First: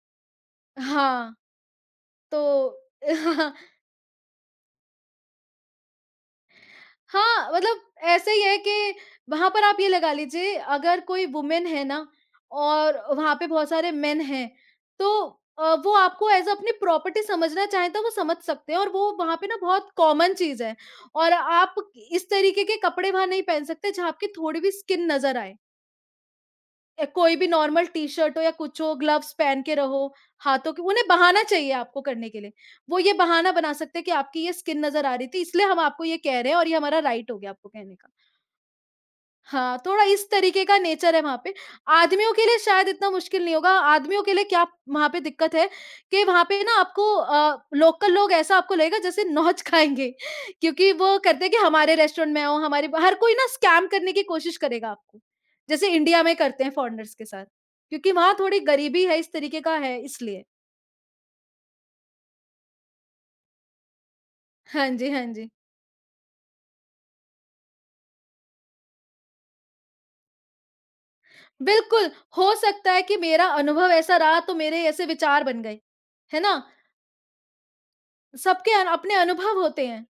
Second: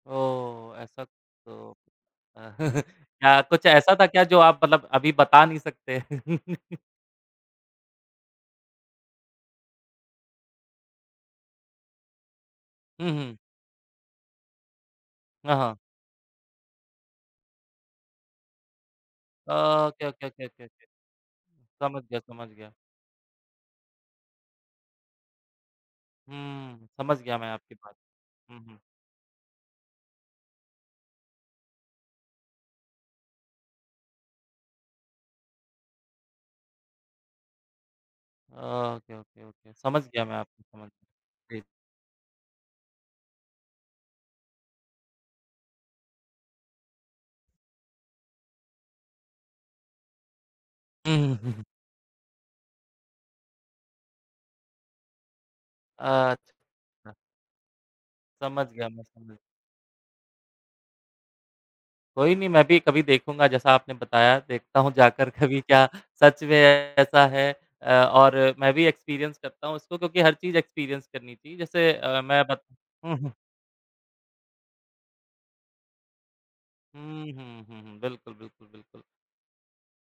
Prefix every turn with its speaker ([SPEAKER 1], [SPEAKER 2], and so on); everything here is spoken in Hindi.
[SPEAKER 1] ओह, ऐसा
[SPEAKER 2] हाँ।
[SPEAKER 1] तो अ,
[SPEAKER 2] तो
[SPEAKER 1] अ, क्या कुछ ऐसा था क्या जो आप मतलब अभी बता नहीं सकते?
[SPEAKER 2] हाँ, मतलब ऐसे ही है कि वहाँ पर आप ये लगा लीजिए, अगर कोई वुमन है ना और
[SPEAKER 1] हुँ,
[SPEAKER 2] वहाँ
[SPEAKER 1] हुँ।
[SPEAKER 2] पे बहुत सारे मेन हैं तो
[SPEAKER 1] हाँ,
[SPEAKER 2] अ,
[SPEAKER 1] हाँ।
[SPEAKER 2] वो आपको एज़ अ, अपनी प्रॉपर्टी समझना चाहें, तो वो समझ सकते हैं और वो वहाँ पे ना बहुत
[SPEAKER 1] ओके, ओके,
[SPEAKER 2] कॉमन
[SPEAKER 1] ओके,
[SPEAKER 2] चीज़ है
[SPEAKER 1] ओके।
[SPEAKER 2] और आप
[SPEAKER 1] समझ गया
[SPEAKER 2] इस
[SPEAKER 1] समझ
[SPEAKER 2] तरीक़े
[SPEAKER 1] गया।
[SPEAKER 2] के कपड़े वहाँ नहीं पहन सकते जहाँ आपकी थोड़ी भी स्किन नज़र आए।
[SPEAKER 1] हम्म,
[SPEAKER 2] अ,
[SPEAKER 1] समझ
[SPEAKER 2] कोई
[SPEAKER 1] गया
[SPEAKER 2] भी
[SPEAKER 1] मैं आपकी
[SPEAKER 2] नॉर्मल
[SPEAKER 1] बात।
[SPEAKER 2] टी-शर्ट हो या
[SPEAKER 1] हुँ, हुँ।
[SPEAKER 2] कुछ हो ग्लव्स पहन के रहो हाथों के उन्हें बहाना चाहिए आपको करने के लिए। वो ये बहाना बना सकते हैं कि आपकी ये स्किन नज़र आ रही थी इसलिए हम आपको ये कह रहे हैं और ये हमारा राइट हो गया आपको कहने का।
[SPEAKER 1] अ, ओके, ओके, ओके।
[SPEAKER 2] हाँ,
[SPEAKER 1] समझ
[SPEAKER 2] थोड़ा
[SPEAKER 1] गया
[SPEAKER 2] इस
[SPEAKER 1] मैं आप
[SPEAKER 2] तरीक़े का
[SPEAKER 1] समझ
[SPEAKER 2] नेचर है वहाँ पे,
[SPEAKER 1] जी।
[SPEAKER 2] आदमियों के लिए शायद इतना मुश्किल नहीं होगा, आदमियों के लिए क्या वहाँ पे दिक्कत है कि वहाँ पे ना आपको अ, लोकल लोग ऐसा आपको लगेगा जैसे नोच खाएँगे, क्योंकि
[SPEAKER 1] हुँ,
[SPEAKER 2] वो
[SPEAKER 1] हुँ,
[SPEAKER 2] करते
[SPEAKER 1] हुँ,
[SPEAKER 2] हैं कि
[SPEAKER 1] हुँ।
[SPEAKER 2] हमारे रेस्टोरेंट में आओ हमारे हर कोई ना स्कैम करने की कोशिश करेगा। जैसे इंडिया में करते हैं
[SPEAKER 1] अच्छा।
[SPEAKER 2] फॉरेनर्स के साथ क्योंकि वहाँ थोड़ी
[SPEAKER 1] समझ गया मैं,
[SPEAKER 2] गरीबी है इस
[SPEAKER 1] समझ
[SPEAKER 2] तरीक़े का है इसलिए।
[SPEAKER 1] कोई नहीं मैं भी कभी देखूँगा जैसा आपने बताया देखता
[SPEAKER 2] हाँ
[SPEAKER 1] हूँ
[SPEAKER 2] जी, हाँ
[SPEAKER 1] जाकर
[SPEAKER 2] जी।
[SPEAKER 1] कभी क्या सच में ऐसा है अ, और मैं भी एक्सपीरियंस करता हूँ उसको क्योंकि हर चीज़ एक्सपीरियंस करनी चाहिए जैसे
[SPEAKER 2] बिल्कुल,
[SPEAKER 1] अ, मैं
[SPEAKER 2] हो
[SPEAKER 1] बत
[SPEAKER 2] सकता है
[SPEAKER 1] हुँ,
[SPEAKER 2] कि
[SPEAKER 1] हुँ।
[SPEAKER 2] मेरा अनुभव ऐसा रहा तो मेरे ऐसे विचार बन गए। है ना?
[SPEAKER 1] हुँ, हुँ, हुँ, हुँ, बिल्कुल, बिल्कुल,
[SPEAKER 2] सबके अन
[SPEAKER 1] बिल्कुल।
[SPEAKER 2] अपने अनुभव होते हैं।